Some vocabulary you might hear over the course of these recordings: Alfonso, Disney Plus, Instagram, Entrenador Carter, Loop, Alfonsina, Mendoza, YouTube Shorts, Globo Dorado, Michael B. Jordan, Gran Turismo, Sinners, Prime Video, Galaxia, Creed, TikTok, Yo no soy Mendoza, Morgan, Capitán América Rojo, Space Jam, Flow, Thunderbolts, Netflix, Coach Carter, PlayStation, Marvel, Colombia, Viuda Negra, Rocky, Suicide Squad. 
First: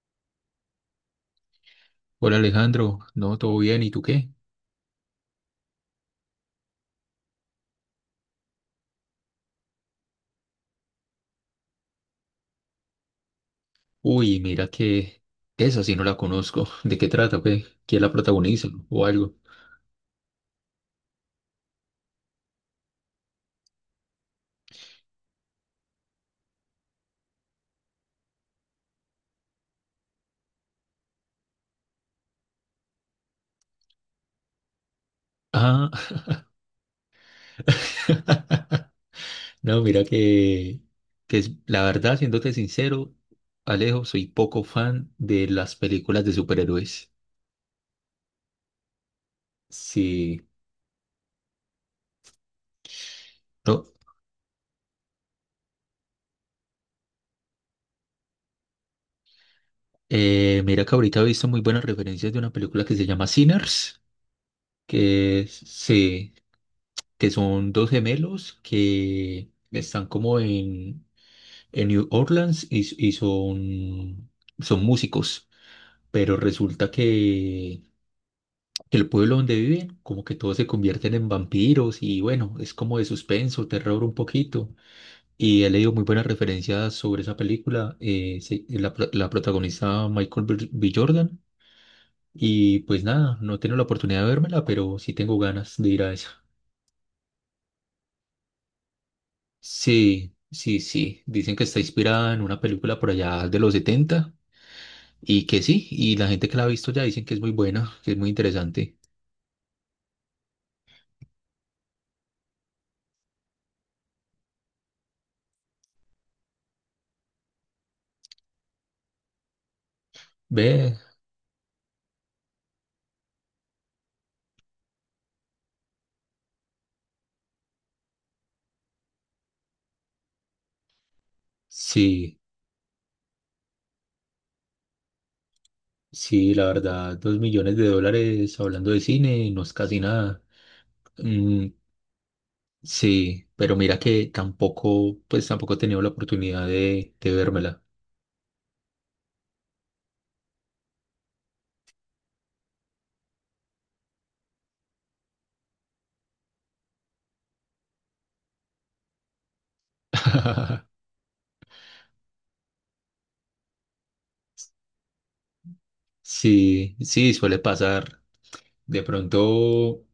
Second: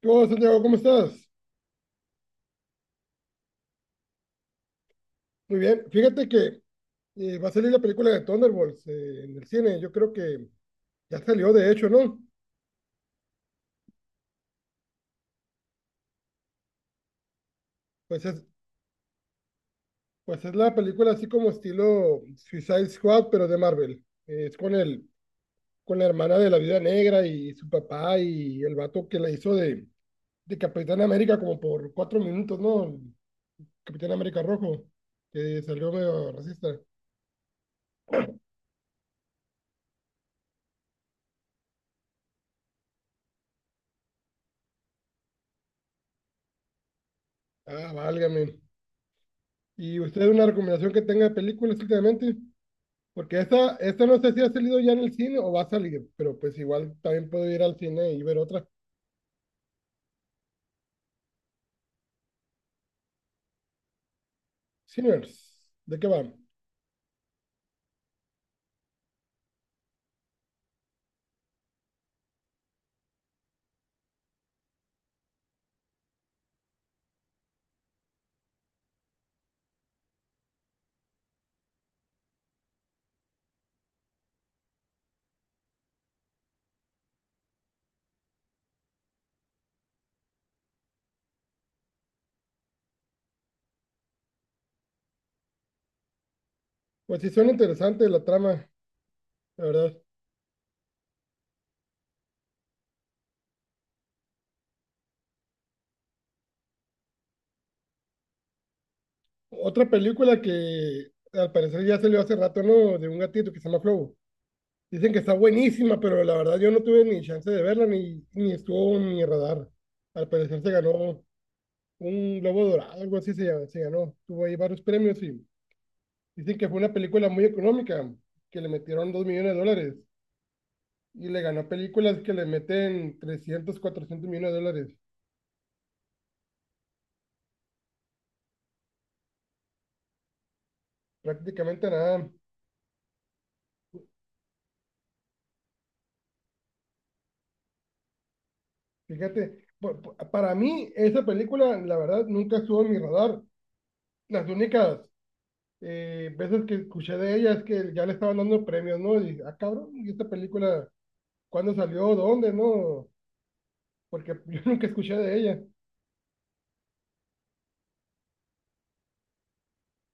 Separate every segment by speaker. Speaker 1: ¿Qué onda, Santiago? ¿Cómo estás?
Speaker 2: Hola Alejandro, no, todo bien, ¿y tú qué?
Speaker 1: Muy bien. Fíjate que va a salir la película de Thunderbolts en el cine. Yo creo que ya salió, de hecho, ¿no?
Speaker 2: Uy, mira que esa sí no la conozco. ¿De qué trata, pues? ¿Quién la
Speaker 1: Pues es,
Speaker 2: protagoniza o algo?
Speaker 1: pues es la película así como estilo Suicide Squad, pero de Marvel. Es con con la hermana de la Viuda Negra y su papá y el vato que la hizo de Capitán América como por cuatro minutos, ¿no? Capitán América Rojo, que
Speaker 2: Ah,
Speaker 1: salió medio racista.
Speaker 2: no, mira que es- la verdad, siéndote sincero, Alejo, soy poco fan de las películas de superhéroes.
Speaker 1: Ah, válgame. ¿Y usted una
Speaker 2: Sí,
Speaker 1: recomendación que tenga de películas últimamente? Porque
Speaker 2: no.
Speaker 1: esta no sé si ha salido ya en el cine o va a salir, pero pues igual también puedo ir al cine y ver otra.
Speaker 2: Mira que ahorita he visto muy buenas referencias de una película que se llama Sinners, que es-
Speaker 1: Sinners, ¿de qué va?
Speaker 2: sí, que son dos gemelos que están como en New Orleans y son, son músicos, pero resulta que el pueblo donde viven, como que todos se convierten en vampiros y bueno, es como de suspenso, terror un poquito. Y he leído muy buenas referencias sobre esa película, se- la, pro- la protagonista Michael B. Jordan. Y pues nada, no tengo la oportunidad de vérmela, pero sí tengo ganas de ir a esa.
Speaker 1: Pues sí, son interesantes la trama, la verdad.
Speaker 2: Sí, sí, sí. Dicen que está inspirada en una película por allá de los setenta. Y que sí, y la gente que la ha visto ya dicen que es muy buena, que es muy interesante.
Speaker 1: Otra película que al parecer ya salió hace rato, ¿no? De un gatito que se llama Flow. Dicen que está buenísima, pero la verdad yo no tuve ni chance de verla, ni estuvo en mi radar. Al parecer se
Speaker 2: Ve,
Speaker 1: ganó un Globo Dorado, algo así se ganó. Tuvo ahí varios premios y dicen que fue una película muy económica, que le metieron dos millones de dólares y le ganó películas que
Speaker 2: sí,
Speaker 1: le meten 300 400 millones de dólares.
Speaker 2: sí, la verdad, $2 millones hablando de cine no es casi nada. Mm,
Speaker 1: Prácticamente nada.
Speaker 2: sí, pero mira que tampoco, pues tampoco he tenido la oportunidad de vérmela.
Speaker 1: Fíjate, para mí esa película, la verdad, nunca estuvo en mi radar. Las únicas veces que escuché de ella es que ya le estaban dando premios, ¿no? Y, ah, cabrón, ¿y esta película cuándo salió? ¿Dónde? ¿No? Porque yo nunca escuché de ella.
Speaker 2: Sí, sí, suele pasar. De pronto,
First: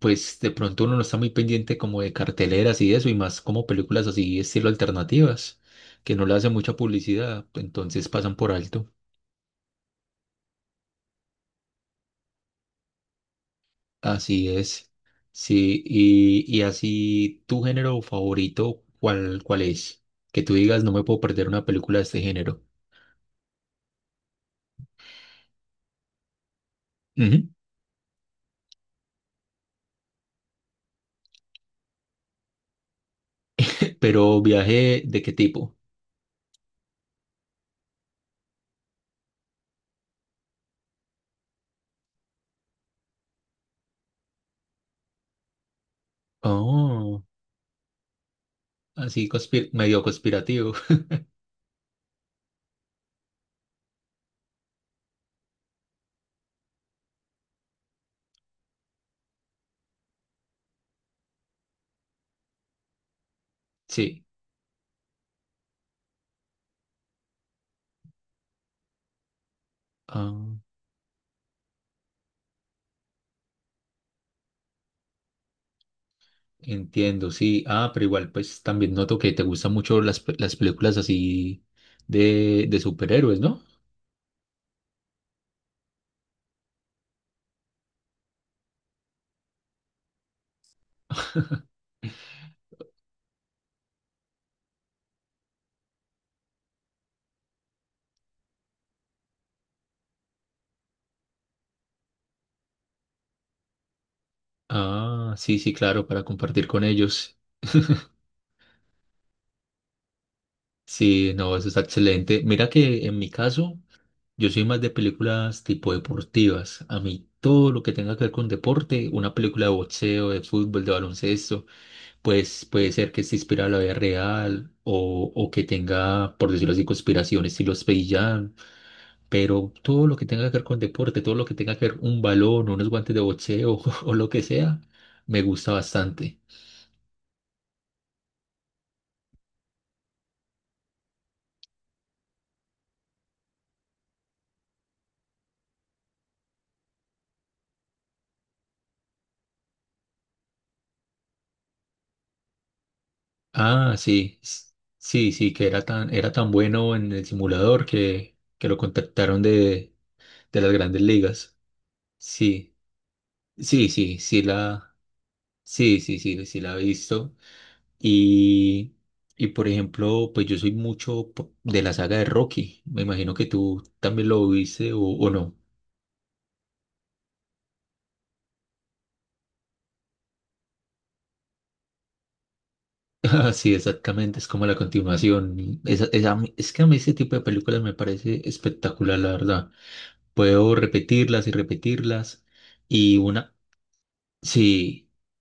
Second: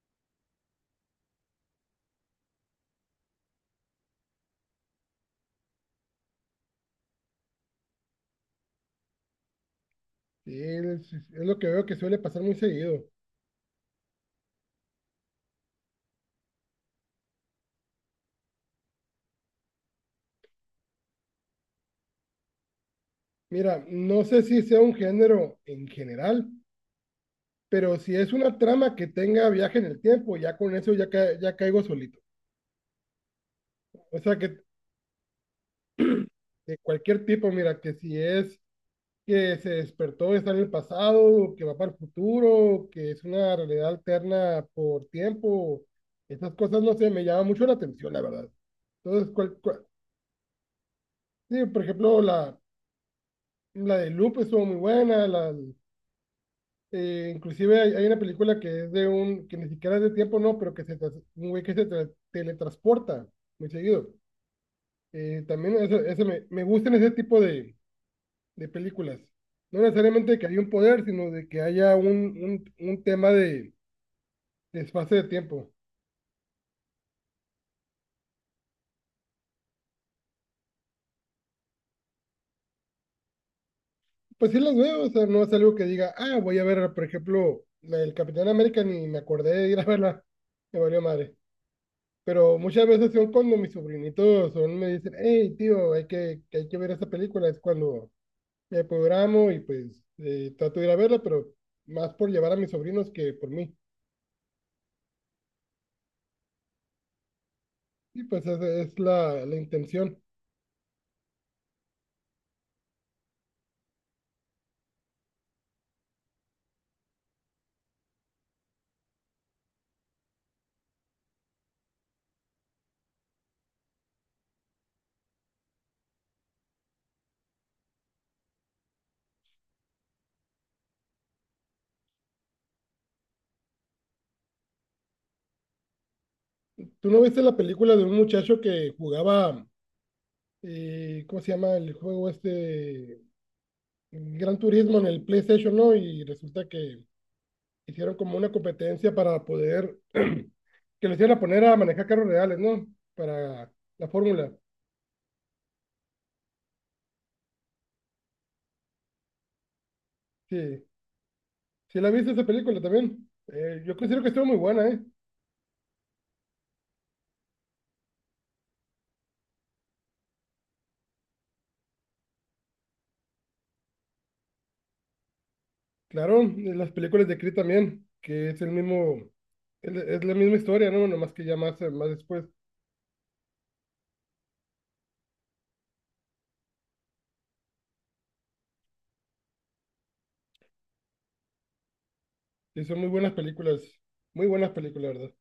Speaker 2: pues de pronto uno no está muy pendiente como de carteleras y eso, y más como películas así, estilo alternativas, que no le hacen mucha publicidad, entonces pasan por alto.
Speaker 1: Sí, es lo que veo que suele pasar muy seguido.
Speaker 2: Así es. Sí, y así, ¿tu género favorito cuál es? Que tú digas, no me puedo perder una película de este género.
Speaker 1: Mira, no sé si sea un género en general,
Speaker 2: Ujú.
Speaker 1: pero si es una trama que tenga viaje en el tiempo, ya con eso ya, ya caigo solito. O sea,
Speaker 2: ¿Pero
Speaker 1: que
Speaker 2: viaje de qué tipo?
Speaker 1: de cualquier tipo, mira, que si es que se despertó, está en el pasado, o que va para el futuro, o que es una realidad alterna por tiempo, esas cosas, no sé,
Speaker 2: Oh,
Speaker 1: me llama mucho la atención, la verdad.
Speaker 2: así
Speaker 1: Entonces,
Speaker 2: conspir- medio conspirativo.
Speaker 1: sí, por ejemplo, la de Loop estuvo muy buena, inclusive hay una película que es de un, que ni siquiera es de tiempo, no, pero que un güey que teletransporta muy seguido.
Speaker 2: Sí.
Speaker 1: También eso me gustan ese tipo de películas. No necesariamente
Speaker 2: Ah,
Speaker 1: que haya un poder, sino de que haya un tema de espacio de tiempo.
Speaker 2: entiendo, sí. Ah, pero igual, pues también noto que te gustan mucho las películas así de superhéroes, ¿no?
Speaker 1: Pues sí las veo, o sea, no es algo que diga, ah, voy a ver, por ejemplo, la del Capitán América, ni me acordé de ir a verla, me valió madre. Pero muchas veces son cuando mis sobrinitos son, me dicen, hey, tío, que hay que ver esta película, es cuando me programo y pues trato de ir a verla, pero más por llevar a mis sobrinos que por mí.
Speaker 2: Ah, sí, sí, claro, para compartir con ellos.
Speaker 1: Sí, pues esa es la intención.
Speaker 2: Sí, no, eso está excelente. Mira que en mi caso... Yo soy más de películas tipo deportivas. A mí todo lo que tenga que ver con deporte, una película de boxeo, de fútbol, de baloncesto, pues puede ser que esté inspirada en la vida real o que tenga, por decirlo así, conspiraciones, estilo Space Jam. Pero todo lo que tenga que ver con deporte, todo lo que tenga que ver un balón, unos guantes de boxeo o lo que sea, me gusta bastante.
Speaker 1: ¿Tú no viste la película de un muchacho que jugaba, ¿cómo se llama el juego este? Gran Turismo en el PlayStation, ¿no? Y resulta que hicieron como una competencia para poder, que lo hicieran a poner a manejar carros reales, ¿no? Para
Speaker 2: Ah,
Speaker 1: la
Speaker 2: sí,
Speaker 1: fórmula.
Speaker 2: s- sí, sí, que era tan bueno en el simulador que lo contactaron de las
Speaker 1: Sí,
Speaker 2: grandes ligas.
Speaker 1: sí la viste esa
Speaker 2: Sí,
Speaker 1: película también.
Speaker 2: sí,
Speaker 1: Yo
Speaker 2: sí,
Speaker 1: considero que
Speaker 2: sí
Speaker 1: estuvo muy buena,
Speaker 2: la,
Speaker 1: ¿eh?
Speaker 2: sí, sí, sí, sí la he visto. Y, y por ejemplo, pues yo soy mucho po- de la saga de Rocky. Me imagino que tú también lo viste o no.
Speaker 1: Claro, y las películas de Creed también, que es el mismo, es la misma historia, ¿no? Nomás que ya más, más después.
Speaker 2: Ah, sí, exactamente, es como la continuación. Esa- esa- a mí- es que a mí ese tipo de películas me parece espectacular, la verdad. Puedo repetirlas y repetirlas.
Speaker 1: Sí, son muy
Speaker 2: Y
Speaker 1: buenas
Speaker 2: una,
Speaker 1: películas. Muy buenas
Speaker 2: sí.
Speaker 1: películas, ¿verdad?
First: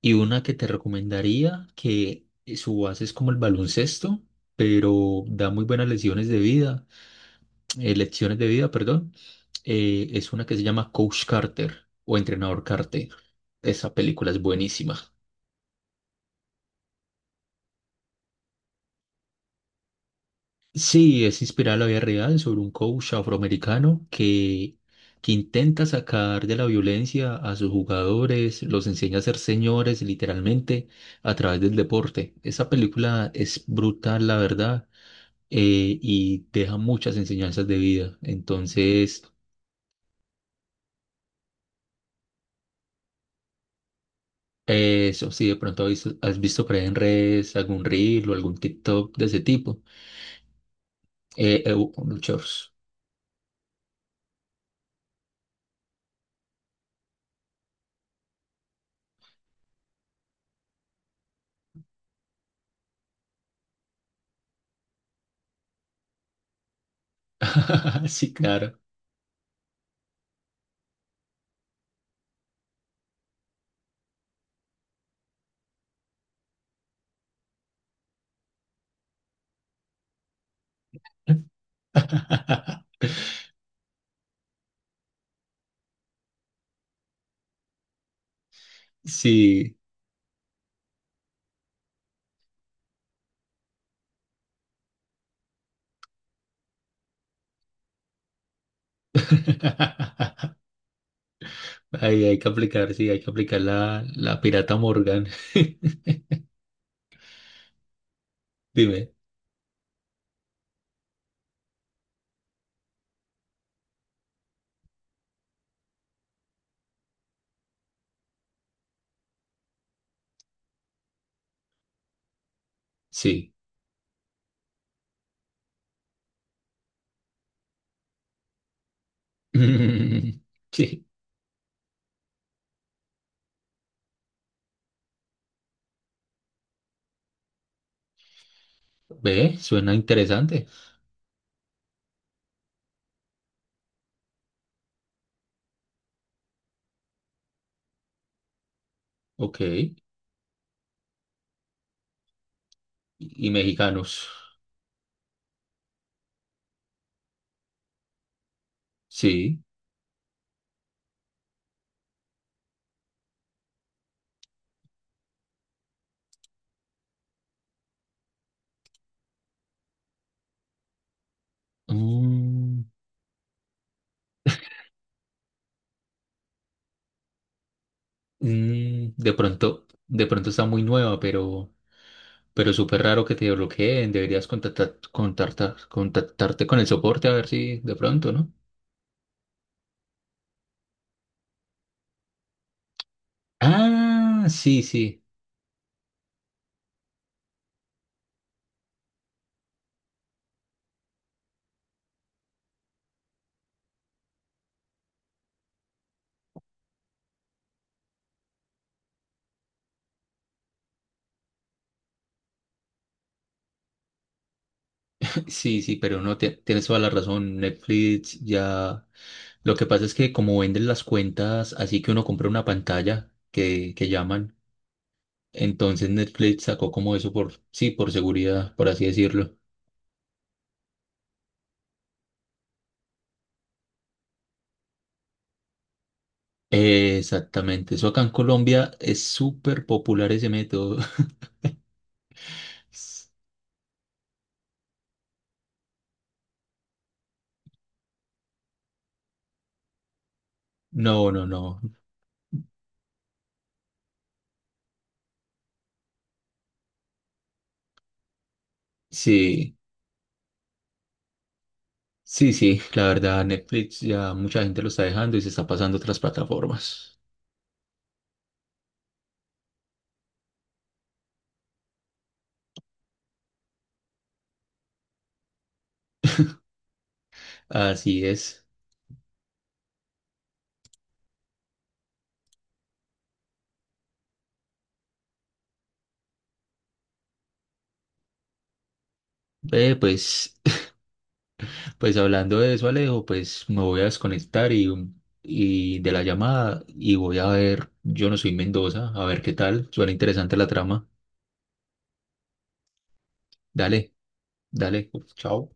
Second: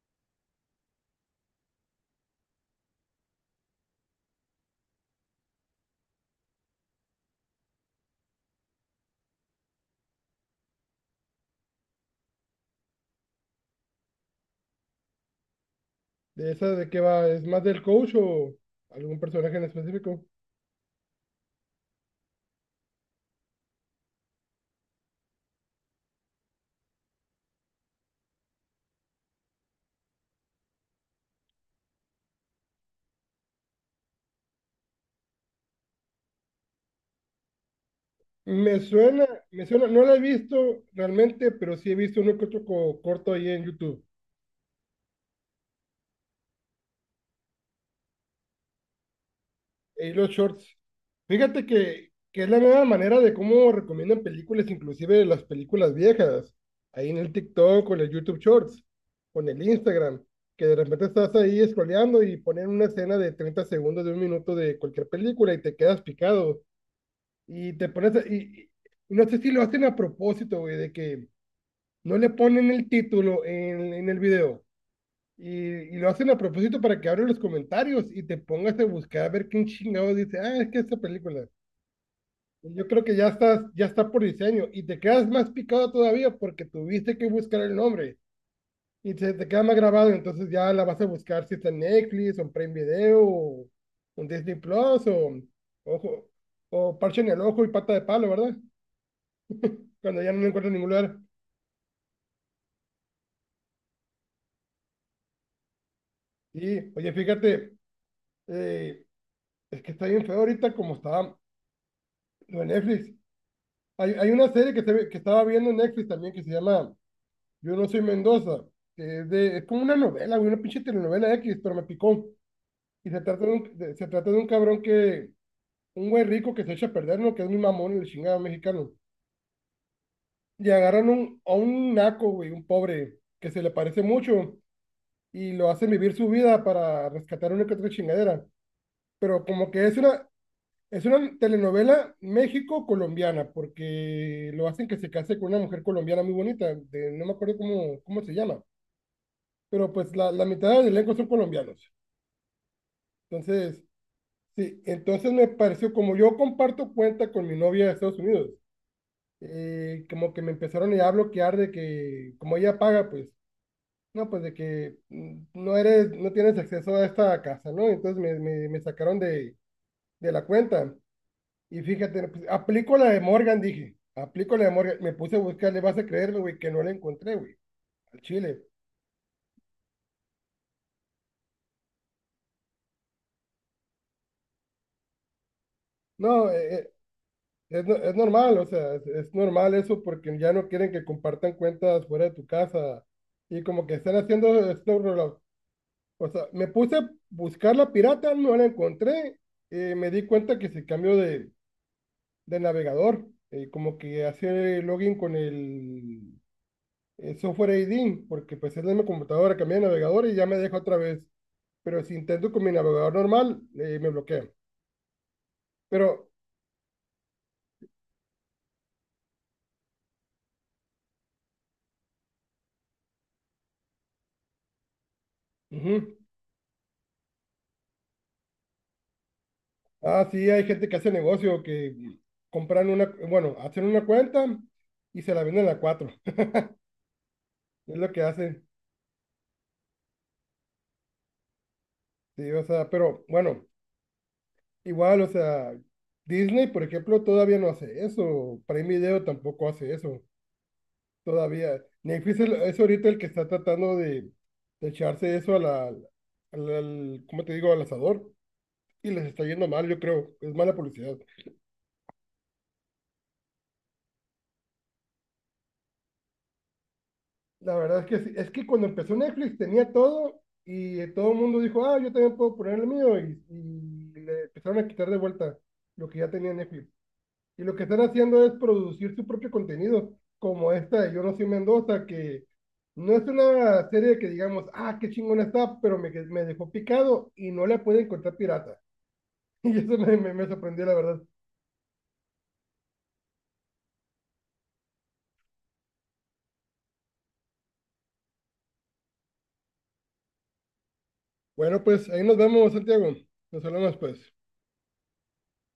Speaker 2: Y una que te recomendaría, que su base es como el baloncesto, pero da muy buenas lesiones de vida, lecciones de vida, perdón, es una que se llama Coach Carter o Entrenador Carter. Esa película es buenísima.
Speaker 1: ¿De esa de qué va? ¿Es más del coach o algún personaje en específico?
Speaker 2: Sí, es inspirada en la vida real sobre un coach afroamericano que intenta sacar de la violencia a sus jugadores, los enseña a ser señores literalmente a través del deporte. Esa película es brutal, la verdad. Y deja muchas enseñanzas de vida. Entonces,
Speaker 1: Me suena, no la he visto realmente, pero sí he visto uno que otro corto ahí en YouTube.
Speaker 2: eso, si de pronto has visto por ahí en redes algún reel o algún TikTok de ese tipo,
Speaker 1: Y los shorts. Fíjate
Speaker 2: un
Speaker 1: que es la
Speaker 2: shorts.
Speaker 1: nueva manera de cómo recomiendan películas, inclusive las películas viejas. Ahí en el TikTok, con el YouTube Shorts, con el Instagram, que de repente estás ahí scrolleando y ponen una escena de 30 segundos, de un minuto de cualquier película y te quedas picado. Y te pones,
Speaker 2: Sí, claro.
Speaker 1: y no sé si lo hacen a propósito, güey, de que no le ponen el título en el video. Y, y lo hacen a propósito para que abran los comentarios y te pongas a buscar a ver quién chingado dice, ah, es que esta película. Yo creo que ya estás, ya está por diseño y te quedas más picado todavía porque tuviste que buscar el nombre y se te queda más
Speaker 2: Sí.
Speaker 1: grabado, entonces ya la vas a buscar si está en Netflix, o en Prime Video, o en Disney Plus, o, ojo, o parche en el ojo y pata de palo, ¿verdad? Cuando ya no lo encuentro en ningún lugar.
Speaker 2: Ahí hay que aplicar, sí, hay que aplicar la, la pirata Morgan.
Speaker 1: Y, oye, fíjate, eh,
Speaker 2: Dime,
Speaker 1: es que está bien feo ahorita como está lo de Netflix. Hay una serie que estaba viendo en Netflix también que se llama Yo no soy Mendoza, que es como una novela, güey, una pinche telenovela X, pero me picó. Y se trata de
Speaker 2: sí.
Speaker 1: un, se trata de un cabrón un güey rico que se echa a perder, ¿no? Que es mi mamón, el chingado mexicano. Y
Speaker 2: Sí.
Speaker 1: agarran a un naco, güey, un pobre, que se le parece mucho, y lo hacen vivir su vida para rescatar una que otra chingadera. Pero
Speaker 2: Ve,
Speaker 1: como que
Speaker 2: suena
Speaker 1: es una,
Speaker 2: interesante.
Speaker 1: es una telenovela México-colombiana, porque lo hacen que se case con una mujer colombiana muy bonita, de, no me acuerdo cómo se llama,
Speaker 2: Ok.
Speaker 1: pero pues la mitad del elenco son colombianos.
Speaker 2: Y
Speaker 1: Entonces,
Speaker 2: mexicanos.
Speaker 1: sí, entonces me pareció, como yo comparto cuenta con mi novia de Estados Unidos,
Speaker 2: Sí.
Speaker 1: como que me empezaron ya a bloquear de que, como ella paga, pues, no, pues de que no eres, no tienes acceso a esta casa, ¿no? Entonces me sacaron de la cuenta. Y fíjate, pues,
Speaker 2: Mm,
Speaker 1: aplico la de Morgan, dije. Aplico la de Morgan. Me puse a buscar, le vas a creerlo, güey, que no la encontré, güey, al chile.
Speaker 2: mm, de pronto está muy nueva, pero súper raro que te bloqueen. Deberías contactar,
Speaker 1: No,
Speaker 2: contactarte con el soporte a ver si de
Speaker 1: es
Speaker 2: pronto, ¿no?
Speaker 1: normal, o sea, es normal eso porque ya no quieren que compartan cuentas fuera de tu casa. Y como que están
Speaker 2: Ah,
Speaker 1: haciendo
Speaker 2: sí,
Speaker 1: snow
Speaker 2: sí,
Speaker 1: rollout. O sea, me puse a buscar la pirata, no la encontré. Me di cuenta que se cambió de navegador. Como que hace login con el software ID, porque pues es la misma computadora, cambié de navegador y ya me deja otra vez, pero si intento con mi navegador normal, me bloquea.
Speaker 2: sí, sí,
Speaker 1: Pero,
Speaker 2: pero no, ti- tienes toda la razón. Netflix ya. Lo que pasa es que como venden las cuentas, así que uno compra una pantalla que llaman.
Speaker 1: ujú.
Speaker 2: Entonces Netflix sacó como eso por, sí, por seguridad, por así decirlo.
Speaker 1: Ah, sí, hay gente que hace negocio, que compran una, bueno, hacen una cuenta y se la venden a cuatro.
Speaker 2: Exactamente,
Speaker 1: Es
Speaker 2: eso
Speaker 1: lo
Speaker 2: acá
Speaker 1: que
Speaker 2: en
Speaker 1: hacen.
Speaker 2: Colombia es súper popular ese método.
Speaker 1: Sí, o sea, pero bueno, igual, o sea, Disney, por ejemplo, todavía no hace eso. Prime Video tampoco hace eso.
Speaker 2: No, no, no.
Speaker 1: Todavía. Netflix es ahorita el que está tratando de echarse eso a al- ¿cómo te digo? Al asador. Y les está yendo
Speaker 2: Sí,
Speaker 1: mal, yo creo. Es mala publicidad.
Speaker 2: sí, sí. La verdad, Netflix ya mucha gente lo está dejando y se está pasando a otras plataformas.
Speaker 1: La verdad es que sí. Es que cuando empezó Netflix tenía todo y todo el mundo dijo, ah, yo también puedo poner el mío y le empezaron a quitar de vuelta lo que ya tenía Netflix. Y lo que están
Speaker 2: Así
Speaker 1: haciendo es
Speaker 2: es.
Speaker 1: producir su propio contenido, como esta de Yo no soy Mendoza, que no es una serie que digamos, ah, qué chingona está, pero me dejó picado y no la puede encontrar pirata. Y
Speaker 2: Ve,
Speaker 1: eso me
Speaker 2: pues,
Speaker 1: sorprendió, la verdad.
Speaker 2: pues hablando de eso, Alejo, pues me voy a desconectar y de la llamada y voy a ver, Yo no soy Mendoza, a ver qué tal. Suena interesante la trama.
Speaker 1: Bueno, pues ahí nos vemos, Santiago. Nos hablamos,
Speaker 2: Dale,
Speaker 1: pues.
Speaker 2: dale. Chao.